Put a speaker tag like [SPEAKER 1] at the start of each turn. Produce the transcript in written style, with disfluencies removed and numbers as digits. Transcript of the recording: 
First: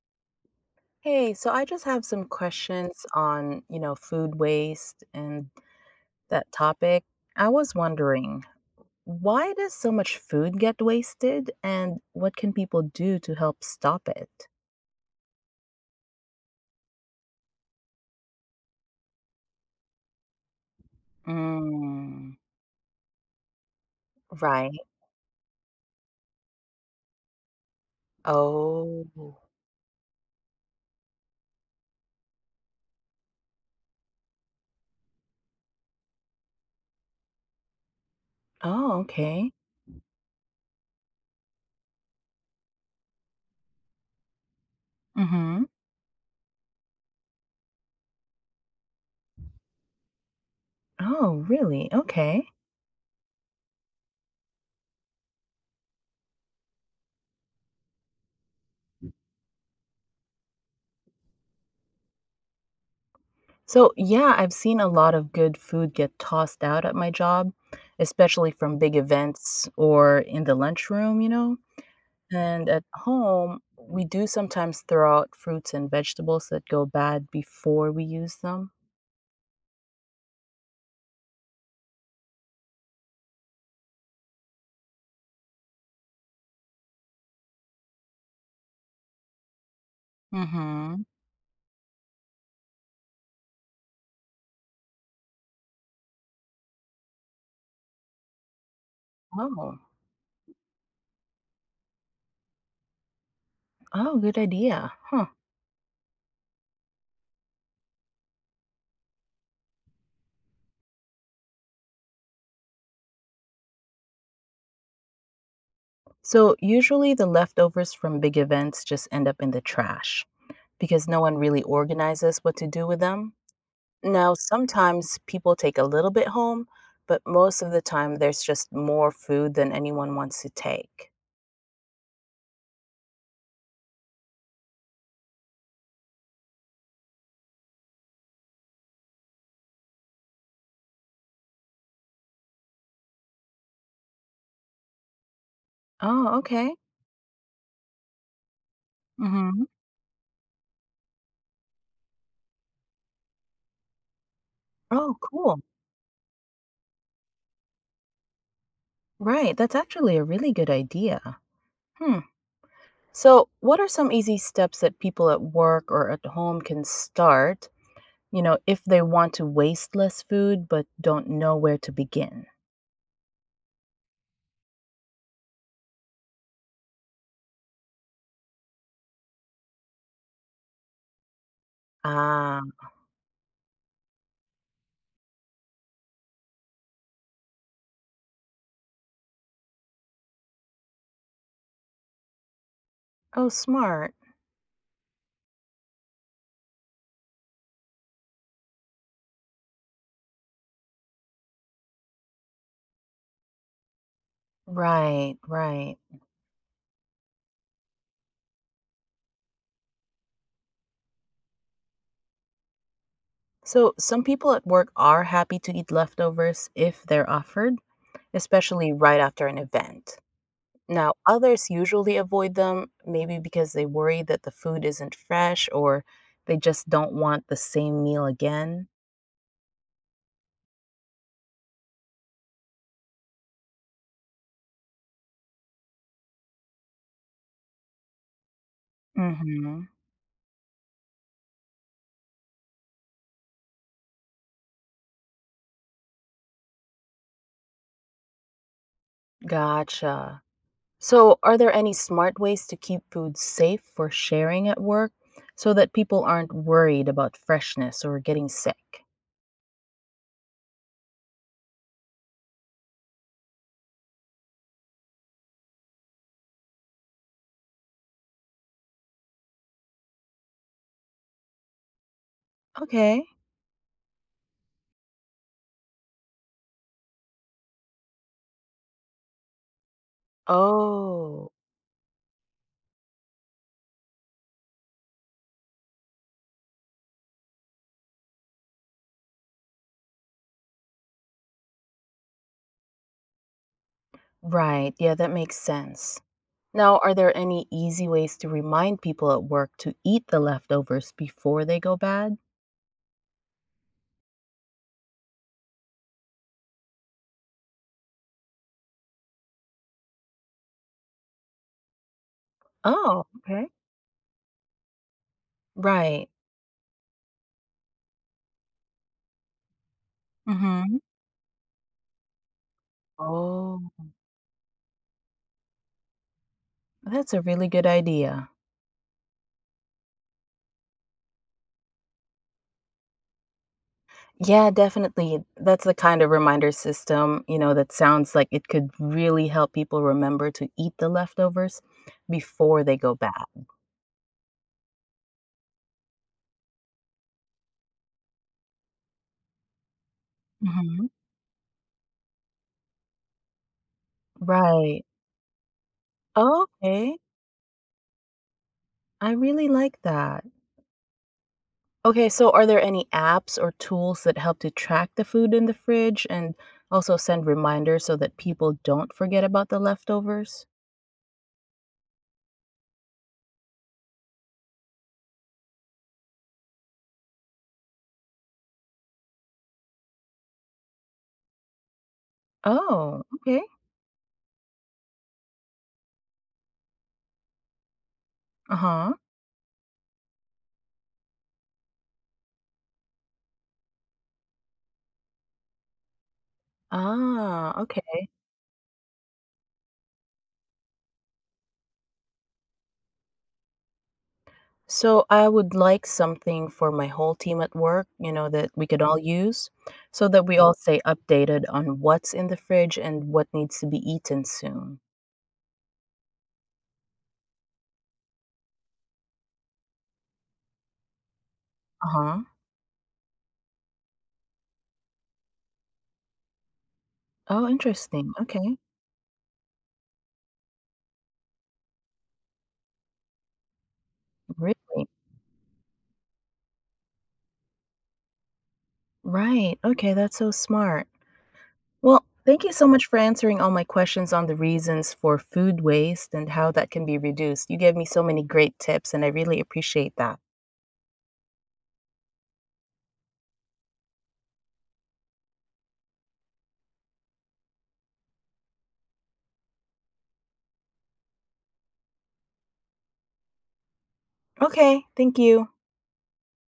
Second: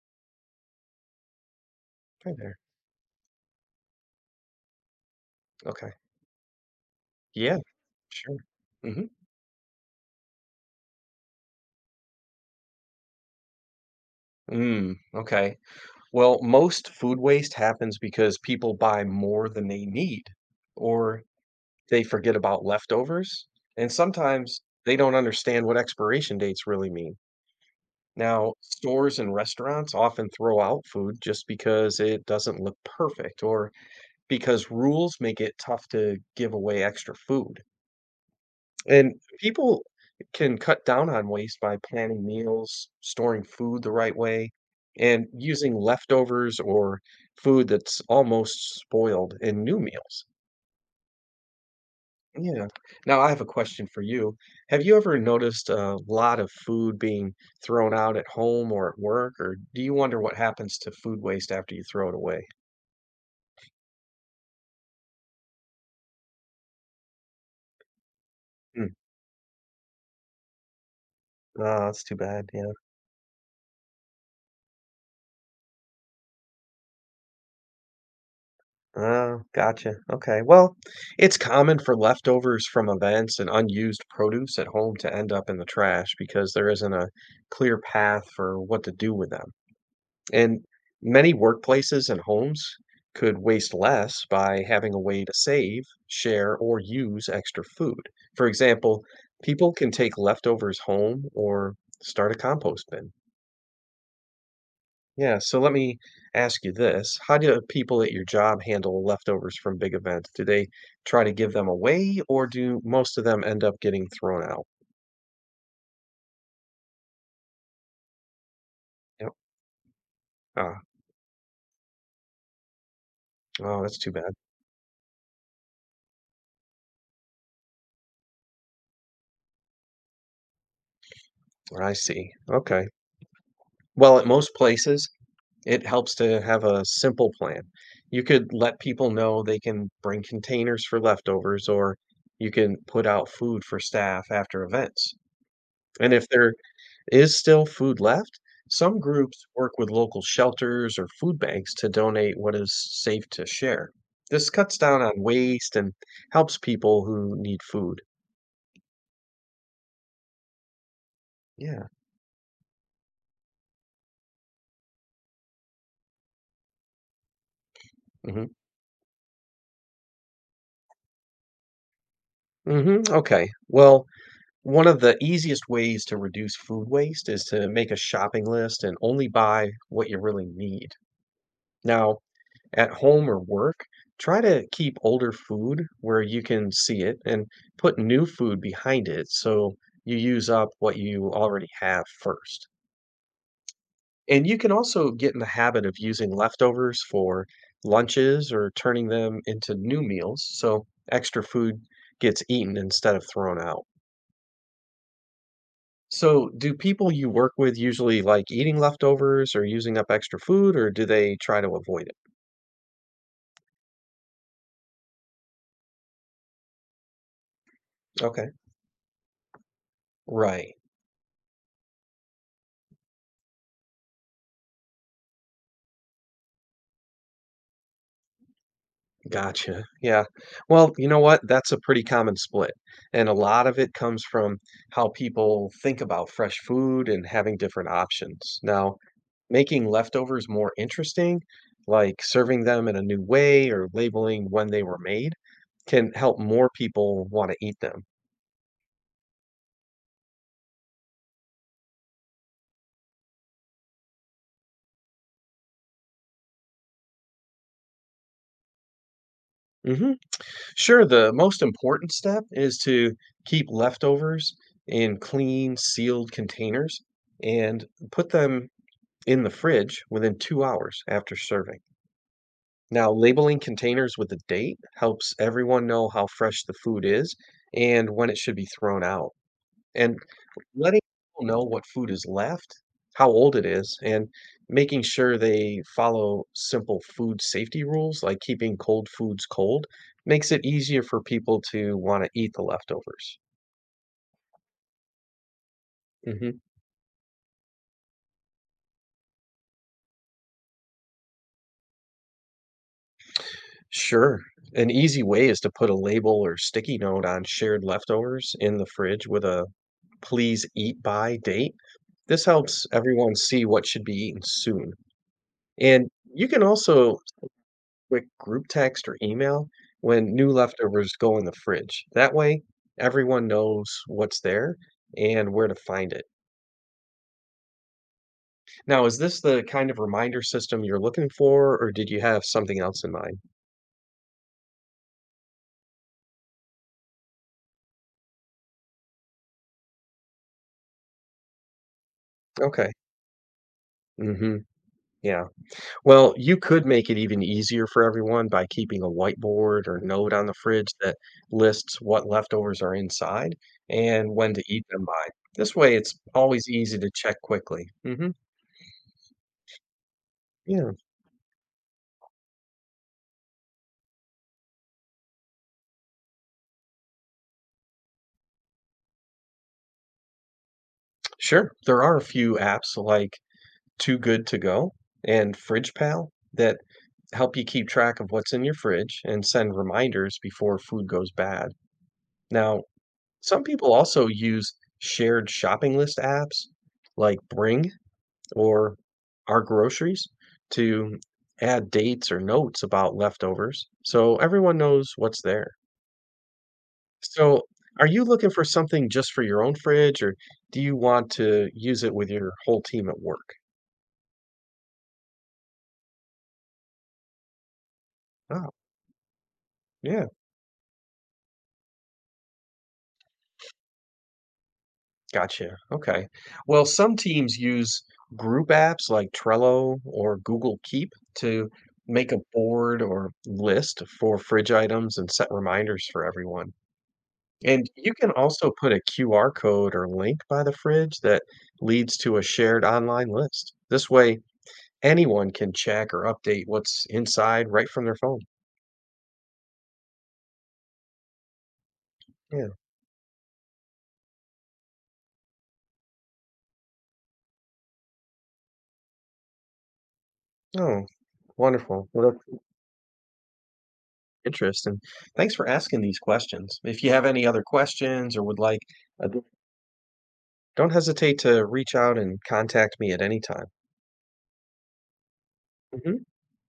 [SPEAKER 1] Hey, so I just have some
[SPEAKER 2] Hi there.
[SPEAKER 1] questions on, you know, food waste and
[SPEAKER 2] Okay.
[SPEAKER 1] that topic. I
[SPEAKER 2] Yeah,
[SPEAKER 1] was
[SPEAKER 2] sure.
[SPEAKER 1] wondering,
[SPEAKER 2] Mhm.
[SPEAKER 1] why does so much food get wasted and what can people do to help stop it?
[SPEAKER 2] Mm, okay. Well, most food waste happens because people buy more than they need, or they
[SPEAKER 1] Mm,
[SPEAKER 2] forget about leftovers, and sometimes
[SPEAKER 1] right.
[SPEAKER 2] they don't understand what expiration dates really mean. Now,
[SPEAKER 1] Oh.
[SPEAKER 2] stores and restaurants often throw out food just because it doesn't look perfect, or because rules make it tough to give away extra food.
[SPEAKER 1] Oh,
[SPEAKER 2] And
[SPEAKER 1] okay.
[SPEAKER 2] people can cut down on waste by planning meals, storing food the right way, and
[SPEAKER 1] Mm-hmm.
[SPEAKER 2] using leftovers or food that's almost spoiled in new meals.
[SPEAKER 1] Oh, really? Okay.
[SPEAKER 2] Yeah. Now, I have a question for you. Have you ever noticed a lot of food being thrown out at home or at work, or do you wonder what happens to food waste after you throw it away?
[SPEAKER 1] So, yeah, I've seen a lot of good food get tossed out at my job, especially from
[SPEAKER 2] Mm.
[SPEAKER 1] big events or in the lunchroom, you know?
[SPEAKER 2] Oh, that's too bad.
[SPEAKER 1] And
[SPEAKER 2] Yeah.
[SPEAKER 1] at home, we do sometimes throw out fruits and vegetables that go bad before we use them.
[SPEAKER 2] Oh, gotcha. Okay. Well, it's common for leftovers from events and unused produce at home to end up in the trash because there isn't a clear path for what to do with them. And
[SPEAKER 1] Mm-hmm.
[SPEAKER 2] many workplaces and homes could waste less by having a way to save, share, or use extra food. For example, people
[SPEAKER 1] Oh,
[SPEAKER 2] can take leftovers home or start a compost bin.
[SPEAKER 1] oh, good idea. Huh.
[SPEAKER 2] Yeah, so let me ask you this. How do people at your job handle leftovers from big events? Do they try to give them away or do most of them end up getting thrown out?
[SPEAKER 1] So usually the leftovers from big events just end
[SPEAKER 2] Yep.
[SPEAKER 1] up in the trash
[SPEAKER 2] Ah,
[SPEAKER 1] because no one really organizes what to do with them.
[SPEAKER 2] oh, that's too bad.
[SPEAKER 1] Now, sometimes people take a little bit home, but most of the time there's just more food than anyone wants to take.
[SPEAKER 2] I see. Okay. Well, at most places, it helps to have a simple plan. You could let people know they can bring containers for leftovers or you can put out food for staff after events. And if
[SPEAKER 1] Oh,
[SPEAKER 2] they're
[SPEAKER 1] okay.
[SPEAKER 2] is still food left. Some groups
[SPEAKER 1] Mm-hmm.
[SPEAKER 2] work with local shelters or food banks to donate what is safe to share. This cuts down
[SPEAKER 1] Oh,
[SPEAKER 2] on
[SPEAKER 1] cool.
[SPEAKER 2] waste and helps people who need food.
[SPEAKER 1] Right. That's actually a really good idea.
[SPEAKER 2] Yeah.
[SPEAKER 1] Hmm. So, what are some easy steps that people at work or at home can start, you
[SPEAKER 2] hmm
[SPEAKER 1] know, if they want to waste less food but don't know where to begin?
[SPEAKER 2] Okay. Well, one of the easiest ways to reduce food waste is to make a shopping list and only buy what you really need. Now,
[SPEAKER 1] Ah,
[SPEAKER 2] at home or work, try to keep older food where you can see it and put new food behind it so you use up what you already have first.
[SPEAKER 1] oh, smart.
[SPEAKER 2] And you can also get in the habit of using leftovers for lunches or turning them into new meals so extra food gets eaten instead of thrown out.
[SPEAKER 1] Right, right.
[SPEAKER 2] So, do people you work with usually like eating leftovers or using up extra food, or do they try to avoid it?
[SPEAKER 1] So, some people at work are happy to eat leftovers if they're offered,
[SPEAKER 2] Okay.
[SPEAKER 1] especially right after an event.
[SPEAKER 2] Right.
[SPEAKER 1] Now, others usually avoid them, maybe because they worry that the food isn't fresh or they just don't want the same meal again.
[SPEAKER 2] Gotcha. Yeah. Well, you know what? That's a pretty common split. And a lot of it comes from how people think about fresh food and having different options. Now,
[SPEAKER 1] Mm-hmm.
[SPEAKER 2] making leftovers more interesting, like serving them in a new way or labeling when they were made, can help more people want to eat them.
[SPEAKER 1] Gotcha. So, are there any smart ways to keep food safe for sharing at work so that people aren't worried about freshness or getting sick?
[SPEAKER 2] hmm Sure, the most important step is to keep leftovers in clean, sealed containers and put them in the fridge within 2 hours after serving. Now,
[SPEAKER 1] Okay.
[SPEAKER 2] labeling containers with a date helps everyone know how fresh the food is and when it should be thrown out. And letting people
[SPEAKER 1] Oh,
[SPEAKER 2] know what food is left, how old it is, and making sure they follow simple food safety rules like keeping cold foods cold makes it easier for people to want to eat the leftovers.
[SPEAKER 1] right. Yeah, that makes sense.
[SPEAKER 2] hmm
[SPEAKER 1] Now, are there any easy ways to remind people at work to eat the leftovers before they go bad?
[SPEAKER 2] Sure. An easy way is to put a label or sticky note on shared leftovers in the fridge with a please eat by date. This helps
[SPEAKER 1] Oh,
[SPEAKER 2] everyone see
[SPEAKER 1] okay.
[SPEAKER 2] what should be eaten soon. And
[SPEAKER 1] Right.
[SPEAKER 2] you can also quick group text or email when new
[SPEAKER 1] Mhm.
[SPEAKER 2] leftovers go in the fridge. That way, everyone knows
[SPEAKER 1] Oh,
[SPEAKER 2] what's there and where to find it.
[SPEAKER 1] that's a really good idea.
[SPEAKER 2] Now, is this the kind of reminder system you're looking for, or did you have something else in mind?
[SPEAKER 1] Yeah, definitely. That's the kind of reminder system, you know, that sounds like it could really help people remember to eat the leftovers before
[SPEAKER 2] Okay.
[SPEAKER 1] they go bad.
[SPEAKER 2] hmm Yeah. Well, you could make it even easier for everyone by keeping a whiteboard or note on the fridge
[SPEAKER 1] Mhm.
[SPEAKER 2] that lists what leftovers are inside and when to eat them
[SPEAKER 1] Right.
[SPEAKER 2] by. This way, it's
[SPEAKER 1] Oh,
[SPEAKER 2] always easy to
[SPEAKER 1] okay.
[SPEAKER 2] check quickly.
[SPEAKER 1] I really like that.
[SPEAKER 2] Yeah,
[SPEAKER 1] Okay, so are there any apps or tools that help to track the food in the fridge and also send reminders so that people don't forget about the leftovers?
[SPEAKER 2] sure. There are a few apps like Too Good To Go and Fridge Pal that help you keep track of what's in your fridge and send reminders before food goes bad. Now,
[SPEAKER 1] Oh, okay.
[SPEAKER 2] some people also use shared shopping list apps like Bring or
[SPEAKER 1] Uh-huh.
[SPEAKER 2] our groceries to add dates or notes about leftovers so everyone knows what's there. So,
[SPEAKER 1] Ah, okay.
[SPEAKER 2] are you looking for something just for your own fridge, or do you want to use it with your whole team at work?
[SPEAKER 1] So I would like something for my whole team at work, you know, that
[SPEAKER 2] Oh,
[SPEAKER 1] we could all use
[SPEAKER 2] yeah,
[SPEAKER 1] so that we all stay updated on what's in the fridge and what needs to be eaten soon.
[SPEAKER 2] gotcha. Okay. Well, some teams use group apps like Trello or Google Keep to make a
[SPEAKER 1] Uh-huh.
[SPEAKER 2] board or list for fridge items and set reminders for everyone.
[SPEAKER 1] Oh,
[SPEAKER 2] And you can
[SPEAKER 1] interesting.
[SPEAKER 2] also
[SPEAKER 1] Okay.
[SPEAKER 2] put a QR code or link by the fridge that leads to a shared online list. This way,
[SPEAKER 1] Really?
[SPEAKER 2] anyone can check or update what's inside right from their phone.
[SPEAKER 1] Right. Okay, that's so smart. Well, thank
[SPEAKER 2] Yeah.
[SPEAKER 1] you so much for answering all my questions on the reasons for food waste and how that can be reduced. You gave me so many great tips and I really appreciate that.
[SPEAKER 2] Oh, wonderful. Well, that's interest. And thanks for asking these questions. If you have any other questions or would like, uh, don't hesitate to reach out and contact me at any time.
[SPEAKER 1] Okay, thank you.
[SPEAKER 2] Mhm.